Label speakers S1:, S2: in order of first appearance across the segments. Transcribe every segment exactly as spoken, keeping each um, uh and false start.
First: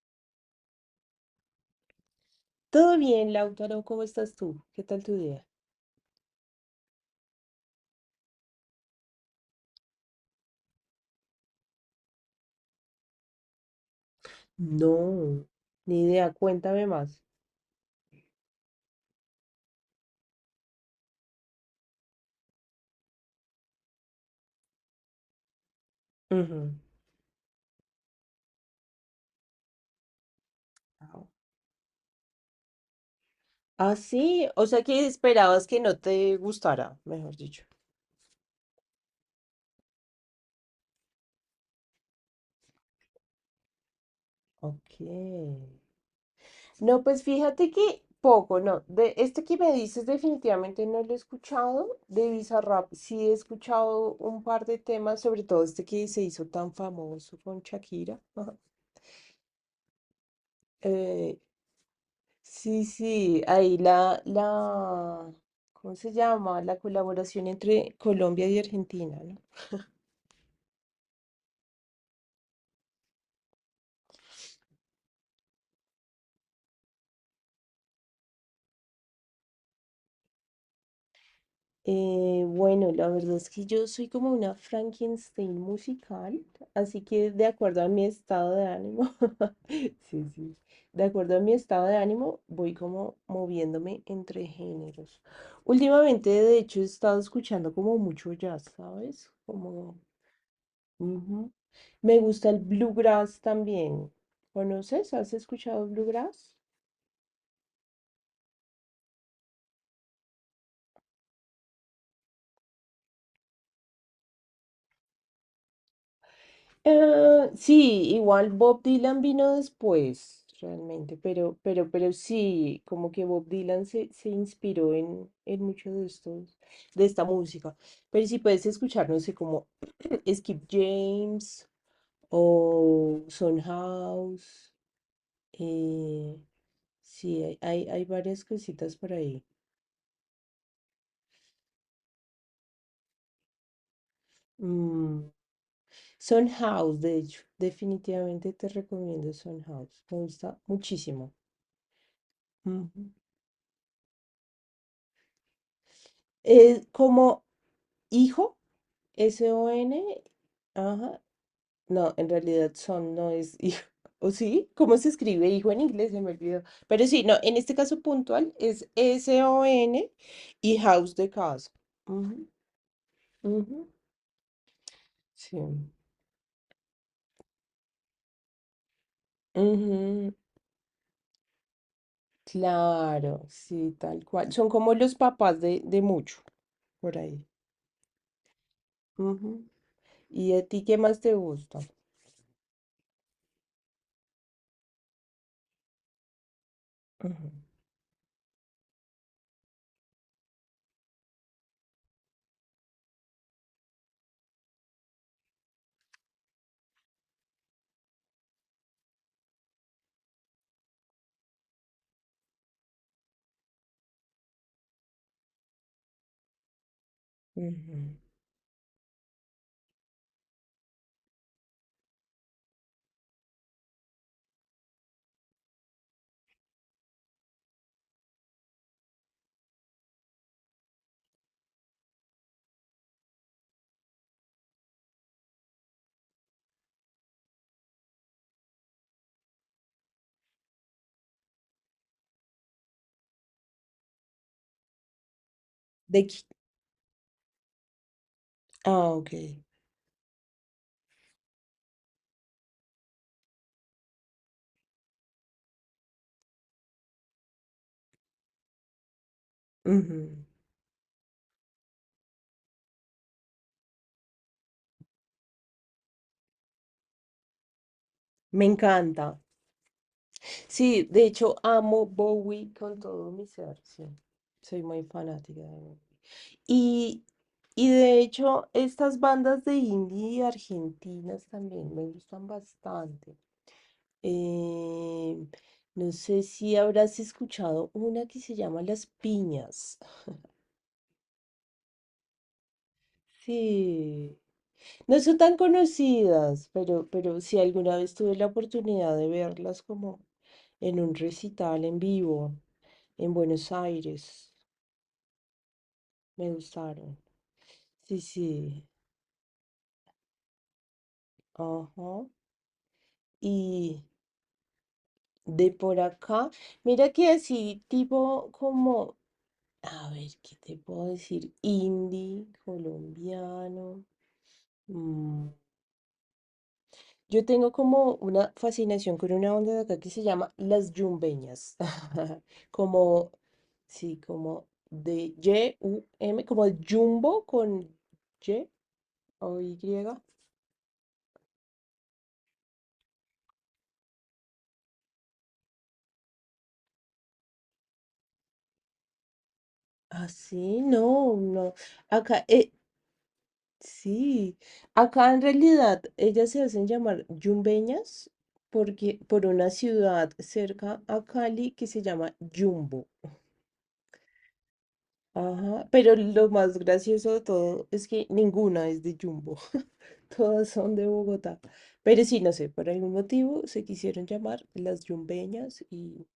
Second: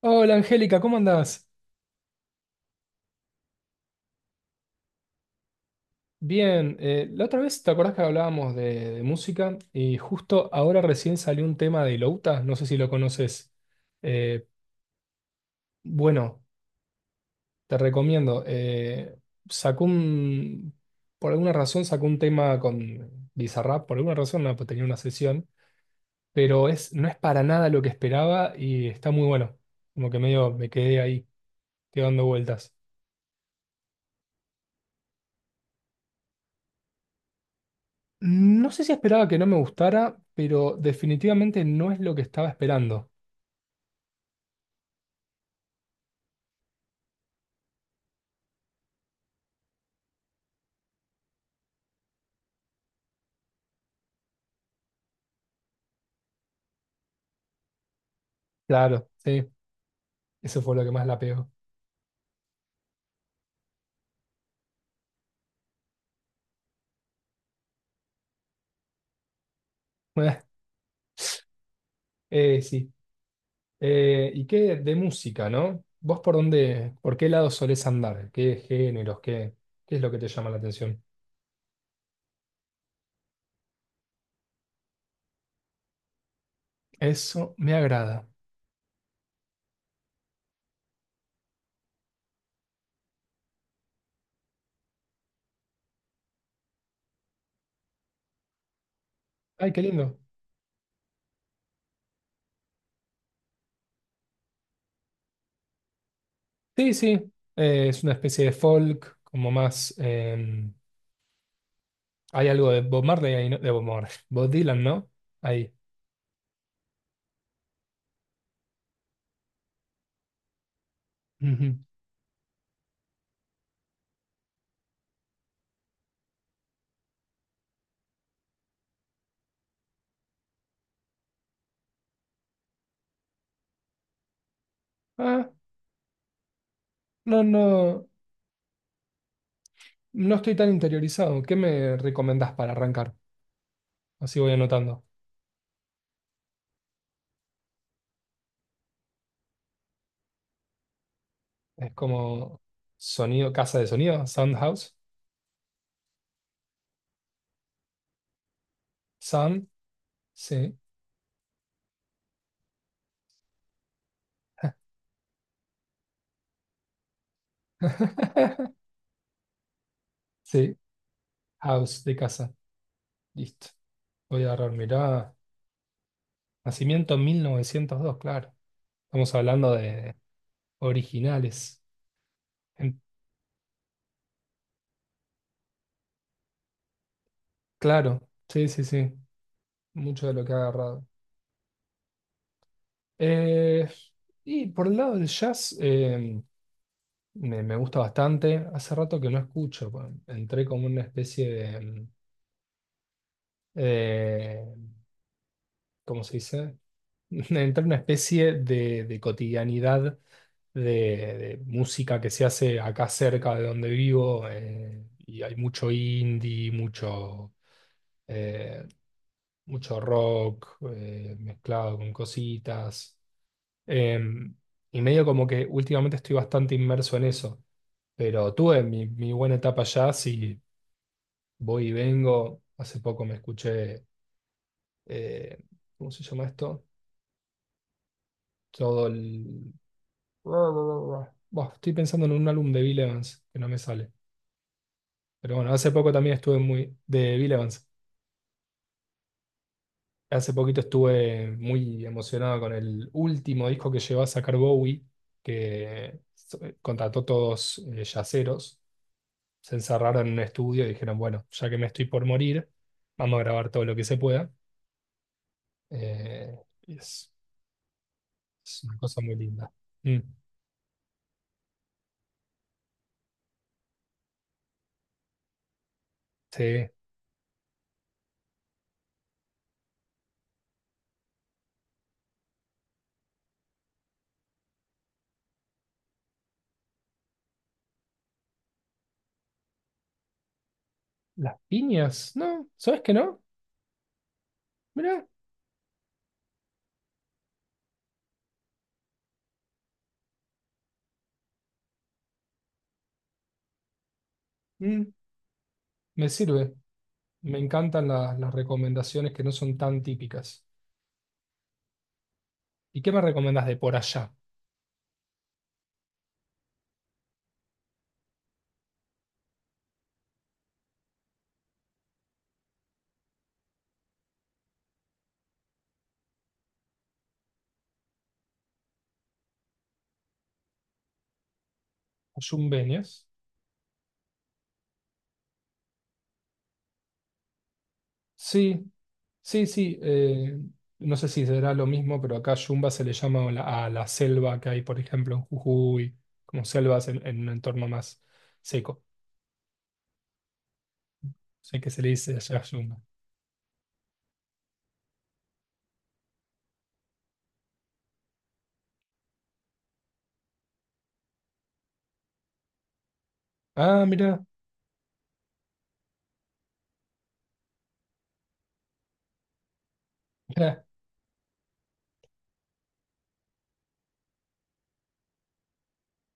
S1: Hola Angélica, ¿cómo andás?
S2: Todo bien, Lautaro, ¿cómo estás tú? ¿Qué tal tu día?
S1: Bien, eh, la otra vez te acordás que hablábamos de, de música y justo ahora recién salió un tema de Louta, no sé si lo conoces. Eh,
S2: No, ni idea,
S1: bueno,
S2: cuéntame más.
S1: te recomiendo. eh, sacó un, por alguna razón sacó un tema con Bizarrap, por alguna razón no, pues tenía una sesión, pero
S2: Ujú.
S1: es, no es para nada lo que esperaba y está muy bueno. Como que medio me quedé ahí,
S2: Au.
S1: quedando vueltas.
S2: Ah, sí, o sea que esperabas que no te gustara, mejor dicho.
S1: No sé si esperaba que no me gustara, pero definitivamente no es lo que estaba esperando.
S2: Ok. No, pues fíjate que poco, no. De este que me dices definitivamente no lo he escuchado. De Bizarrap sí he escuchado un par de temas, sobre todo este que se hizo tan famoso con Shakira.
S1: Claro, sí, eso fue lo que más la
S2: Eh,
S1: pegó.
S2: Sí, sí, ahí la, la, ¿cómo se llama? La colaboración entre Colombia y Argentina, ¿no?
S1: Eh, sí. Eh, ¿y qué de música, no? ¿Vos por dónde, por qué lado solés andar? ¿Qué géneros? ¿Qué, ¿qué es lo que te llama la atención?
S2: Eh, bueno, la verdad es que yo soy como una Frankenstein musical, así que de
S1: Eso me
S2: acuerdo a mi
S1: agrada.
S2: estado de ánimo, sí, sí, de acuerdo a mi estado de ánimo, voy como moviéndome entre géneros. Últimamente, de hecho, he estado escuchando como mucho jazz, ¿sabes?
S1: Ay, qué
S2: Como,
S1: lindo.
S2: ujú. Me gusta el bluegrass también. ¿Conoces? ¿Has escuchado bluegrass?
S1: Sí, sí. Eh, es una especie de folk, como más. Em, hay algo de Bob Marley ahí, ¿no? De Bob Marley. Bob Dylan, ¿no? Ahí.
S2: Ah, sí, igual Bob Dylan vino después, realmente, pero,
S1: Ujú.
S2: pero, pero sí, como que Bob Dylan se, se inspiró en, en mucho de estos, de esta música. Pero si puedes escuchar, no sé, como Skip James o Son House,
S1: Ah,
S2: eh,
S1: no,
S2: sí, hay, hay, hay
S1: no.
S2: varias cositas por ahí.
S1: No estoy tan interiorizado. ¿Qué me recomendás para arrancar? Así voy anotando.
S2: Mm, Son House, de hecho, definitivamente te recomiendo Son House. Me gusta muchísimo.
S1: Es como
S2: Ujú.
S1: sonido, casa de sonido, sound house.
S2: Es como hijo,
S1: Sound,
S2: S O N,
S1: sí.
S2: ajá. No, en realidad son no es hijo. ¿O sí? ¿Cómo se escribe hijo en inglés? Se me olvidó. Pero sí, no, en este caso puntual es S O N
S1: Sí,
S2: y House de casa.
S1: house de
S2: Ujú,
S1: casa. Listo.
S2: ujú.
S1: Voy a agarrar, mirá.
S2: Sí.
S1: Nacimiento mil novecientos dos, claro. Estamos hablando de
S2: Ujú.
S1: originales. En-
S2: Claro, sí, tal cual. Son como los papás de, de mucho, por ahí.
S1: claro, sí, sí, sí. Mucho de lo
S2: ¿Y
S1: que ha
S2: a ti qué
S1: agarrado.
S2: más te gusta?
S1: Eh, y por el lado del jazz, eh, Me,
S2: Ujú,
S1: me gusta bastante. Hace rato que no escucho. pa- Entré como una especie de, mm, eh, ¿cómo se dice? Entré en una especie de, de cotidianidad de, de música que se hace acá cerca de donde vivo. Eh, y hay mucho indie, mucho,
S2: ujú.
S1: eh, mucho rock eh, mezclado con cositas. Em, y medio como que últimamente estoy bastante inmerso en eso. Pero tuve mi, mi buena etapa allá, sí, voy y vengo. Hace poco me escuché, eh, ¿cómo se llama esto? Todo el... Buah, estoy pensando en un álbum de Bill Evans, que no me sale. Pero bueno, hace poco
S2: De
S1: también
S2: qui-
S1: estuve muy... de Bill Evans.
S2: Ah, ok.
S1: Hace poquito estuve muy emocionado con el último disco que llevó a sacar Bowie, que so- eh, contrató todos eh, yaceros. Se encerraron en un
S2: Ujú.
S1: estudio y dijeron, bueno, ya que me estoy por morir, vamos a grabar todo lo que se pueda. Eh, y es,
S2: Me
S1: es una cosa muy
S2: encanta.
S1: linda. Mm,
S2: Sí, de hecho amo Bowie con todo mi ser, sí. Soy muy fanática de Bowie.
S1: sí.
S2: Y, y de hecho estas bandas de indie argentinas también me gustan bastante. Eh, no sé si habrás escuchado una que se llama Las Piñas.
S1: Las piñas, ¿no? ¿Sabes que no?
S2: Sí.
S1: Mirá,
S2: No son tan conocidas, pero, pero sí alguna vez tuve la oportunidad de verlas como en un recital en vivo en Buenos Aires.
S1: mm, me
S2: Me
S1: sirve.
S2: gustaron.
S1: Me encantan
S2: Sí,
S1: la- las
S2: sí.
S1: recomendaciones que no son tan típicas.
S2: Ajá.
S1: ¿Y qué me recomendas de por
S2: Y
S1: allá?
S2: de por acá, mira que así, tipo como, a ver, ¿qué te puedo decir? Indie, colombiano. Mm, yo tengo como una fascinación con una banda de acá que se llama Las Yumbeñas.
S1: ¿Yumbenias?
S2: Como, sí, como de Y U M, como de Jumbo con Y
S1: Sí,
S2: o
S1: sí,
S2: Y.
S1: sí. Eh, no sé si será lo mismo, pero acá Yumba se le llama a la, a la selva que hay, por ejemplo, en Jujuy, como selvas en, en un entorno más seco.
S2: Así, no, no.
S1: Sé que se le dice
S2: Acá,
S1: allá
S2: eh,
S1: Yumba.
S2: sí. Acá en realidad ellas se hacen llamar Yumbeñas porque, por una ciudad cerca a Cali que se llama Jumbo.
S1: Ah, mira.
S2: Ajá, pero lo más gracioso de todo es que ninguna es de Jumbo. Todas son de Bogotá. Pero sí, no sé, por algún motivo se quisieron llamar las yumbeñas y,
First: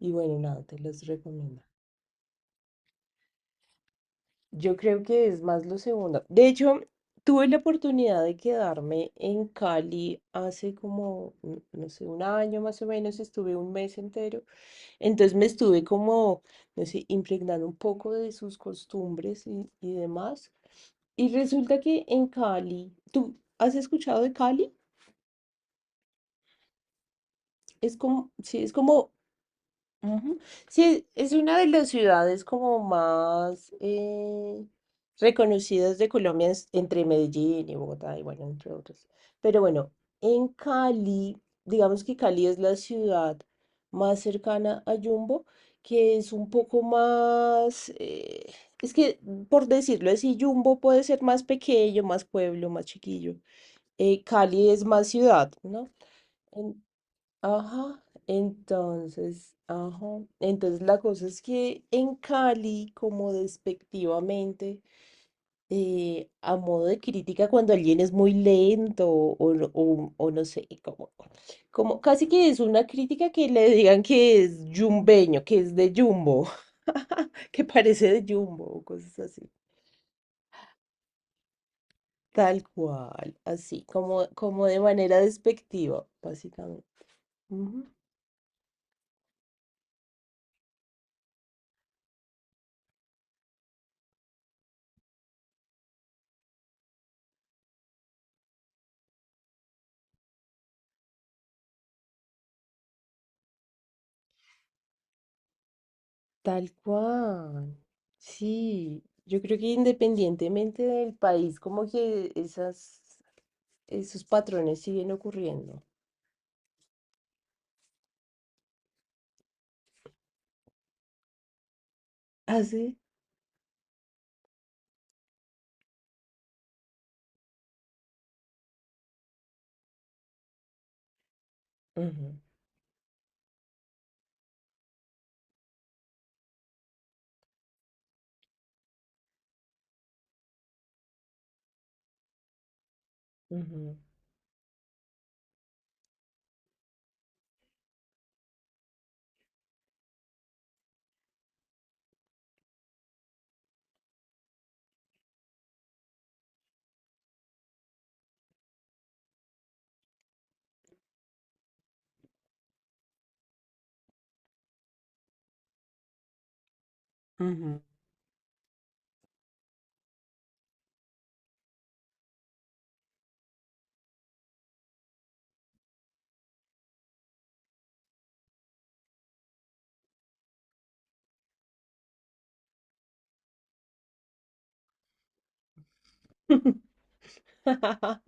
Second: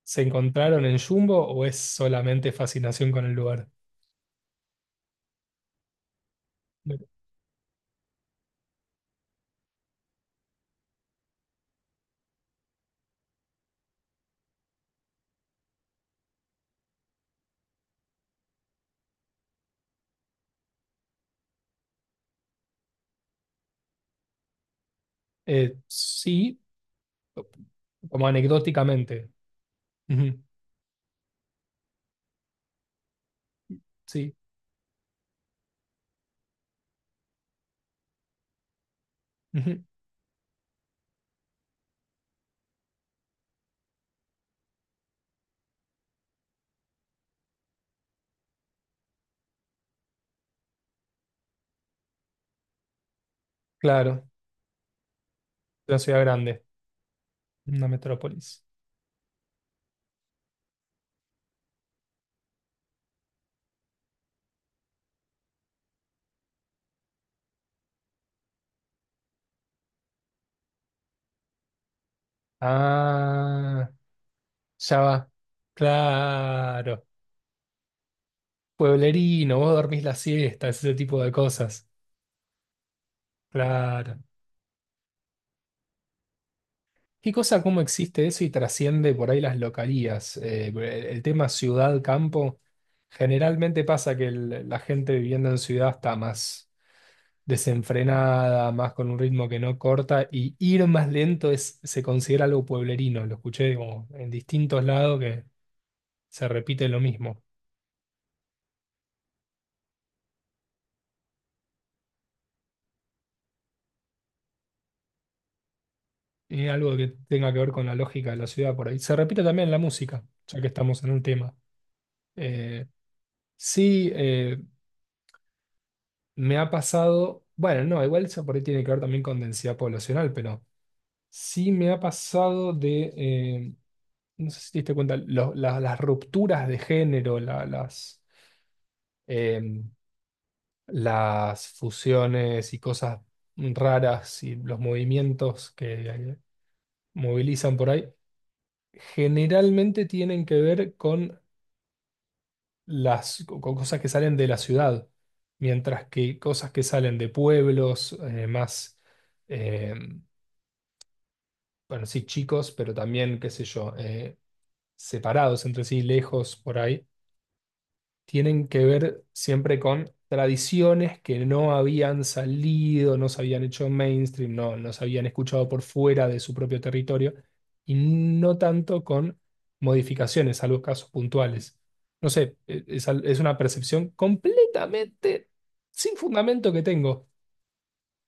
S2: y
S1: ¿Se
S2: bueno, nada, te
S1: encontraron en
S2: las
S1: Jumbo
S2: recomiendo.
S1: o es solamente fascinación con el lugar?
S2: Yo creo que es más lo segundo. De hecho, tuve la oportunidad de quedarme en Cali hace como, mm, no sé, un año más o menos, estuve un mes entero. Entonces me estuve como, no sé, impregnando un poco de sus costumbres y, y demás. Y resulta que en Cali, ¿tú has escuchado de Cali?
S1: Eh, sí,
S2: Es
S1: como
S2: como, sí, es como
S1: anecdóticamente.
S2: ujú.
S1: Ujú,
S2: Sí, es una de las ciudades como más
S1: sí,
S2: eh, reconocidas de Colombia es- entre Medellín y Bogotá y bueno, entre otros. Pero
S1: ujú,
S2: bueno, en Cali, digamos que Cali es la ciudad más cercana a Yumbo, que es un poco más, eh, es que mm, por decirlo así, Yumbo puede ser más pequeño, más pueblo, más chiquillo. Eh,
S1: claro,
S2: Cali es más ciudad, ¿no?
S1: una ciudad grande, una
S2: Ajá,
S1: metrópolis.
S2: entonces, ajá, entonces la cosa es que en Cali, como despectivamente, eh, a modo de crítica, cuando alguien es muy lento o, no- o- o no sé, como, como casi que es una crítica que le
S1: Ah,
S2: digan que es
S1: ya va,
S2: yumbeño, que es de Jumbo,
S1: claro.
S2: que parece de Jumbo o cosas así.
S1: Pueblerino, vos dormís la siesta, ese tipo de cosas.
S2: Tal cual, así,
S1: Claro.
S2: como, como de manera despectiva, básicamente.
S1: Qué cosa, cómo existe eso y trasciende por ahí las localías. Eh, el el tema ciudad-campo, generalmente pasa que el- la gente viviendo en ciudad está más desenfrenada, más con un ritmo que no corta, y ir más lento es, se considera algo pueblerino. Lo escuché como en distintos lados que se
S2: Tal
S1: repite lo mismo.
S2: cual. Sí, yo creo que independientemente del país, como que esas, esos patrones siguen ocurriendo.
S1: Y algo que tenga que ver con la lógica de la ciudad por ahí. Se repite también en la música, ya que estamos en un tema.
S2: ¿Ah,
S1: Eh,
S2: sí?
S1: sí. eh, Me ha pasado, bueno, no, igual eso por ahí tiene que ver también con densidad poblacional, pero sí me ha
S2: Ujú.
S1: pasado de, eh, no sé si te diste cuenta, lo- la- las rupturas de género, la- las, eh, las fusiones y cosas
S2: Ujú.
S1: raras y los movimientos que eh, movilizan por ahí, generalmente tienen que ver con las con cosas que salen de la ciudad, mientras que cosas que salen de pueblos, eh, más... em, bueno, sí, chicos, pero también, qué sé yo, eh, separados entre sí, lejos por ahí,
S2: Ujú.
S1: tienen que ver siempre con tradiciones que no habían salido, no se habían hecho mainstream, no, no se habían escuchado por fuera de su propio territorio, y no tanto con modificaciones, salvo casos puntuales. No sé, eh, es, al- es una percepción completamente sin fundamento que tengo.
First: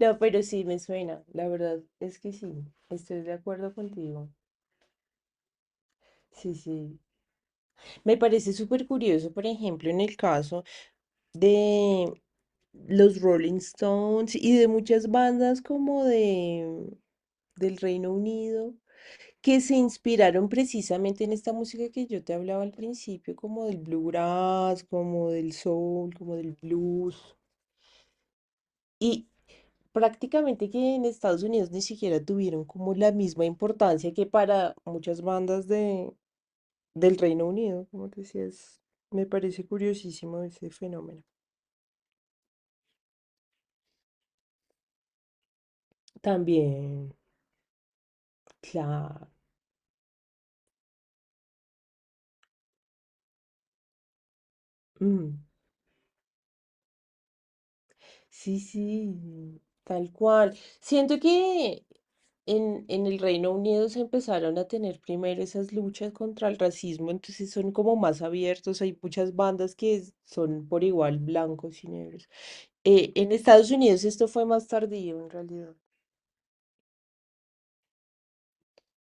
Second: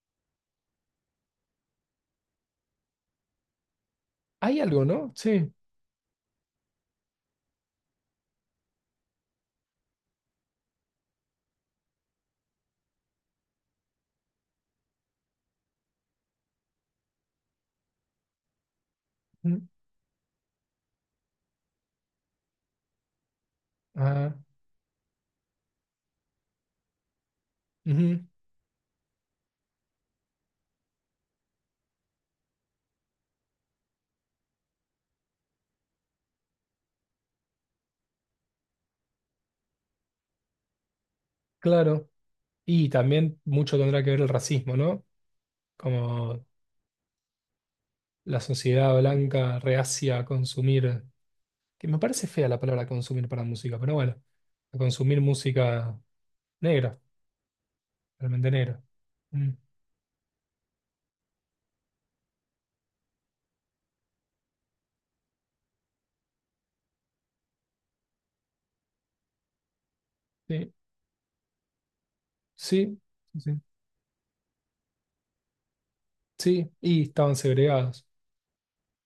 S2: No, pero sí me suena, la verdad es que sí, estoy de acuerdo contigo.
S1: Hay algo, ¿no? Sí.
S2: Sí, sí. Me parece súper curioso, por ejemplo, en el caso de los Rolling Stones y de muchas bandas como de del Reino Unido que
S1: Mm,
S2: se inspiraron precisamente en esta música que yo te hablaba al principio, como del
S1: ah,
S2: bluegrass, como del soul, como del blues.
S1: ujú,
S2: Y, prácticamente que en Estados Unidos ni siquiera tuvieron como la misma importancia que para muchas bandas de, del Reino Unido, como te decía, es- me parece curiosísimo ese fenómeno.
S1: claro. Y también mucho tendrá que ver el racismo, ¿no? Como
S2: También,
S1: la sociedad
S2: claro.
S1: blanca reacia a consumir, que me parece fea la palabra consumir para música, pero bueno, a consumir música negra, realmente
S2: Sí,
S1: negra. Mm,
S2: sí, tal cual. Siento que en, en el Reino Unido se empezaron a tener primero esas luchas contra el racismo, entonces son como más abiertos, hay muchas bandas que es- son
S1: sí,
S2: por igual blancos y negros.
S1: sí,
S2: Eh, en
S1: sí,
S2: Estados Unidos esto fue más tardío en realidad.
S1: sí, y estaban segregados,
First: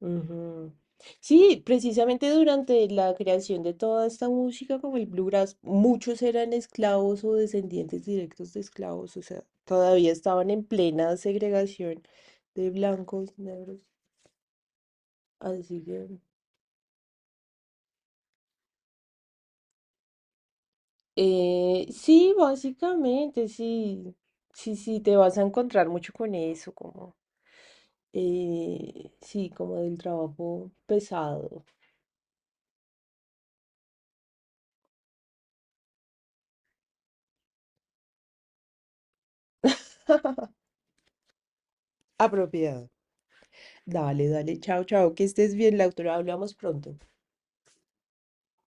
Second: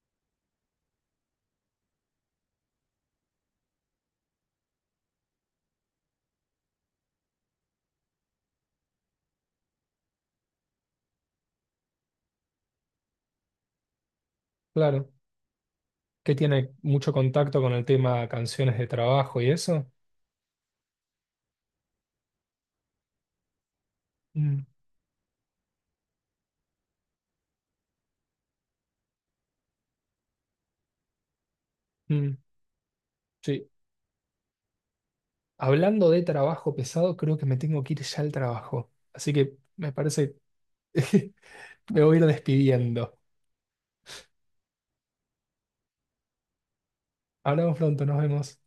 S2: Ujú. Sí, precisamente durante la creación de toda esta música, como el bluegrass, muchos eran esclavos o descendientes directos de esclavos, o sea, todavía estaban en plena segregación de blancos, negros,
S1: claro.
S2: así que...
S1: Que tiene mucho contacto con el tema canciones de trabajo y eso.
S2: eh, sí, básicamente, sí,
S1: Mm,
S2: sí, sí, te vas a encontrar mucho con eso, como, eh, sí, como del trabajo pesado,
S1: mm, sí. Hablando de trabajo pesado, creo que me tengo que ir ya al trabajo. Así que me parece me voy a ir
S2: apropiado.
S1: despidiendo.
S2: Dale, dale, chao, chao, que estés bien, la autora, hablamos pronto.
S1: Hablamos pronto, nos vemos.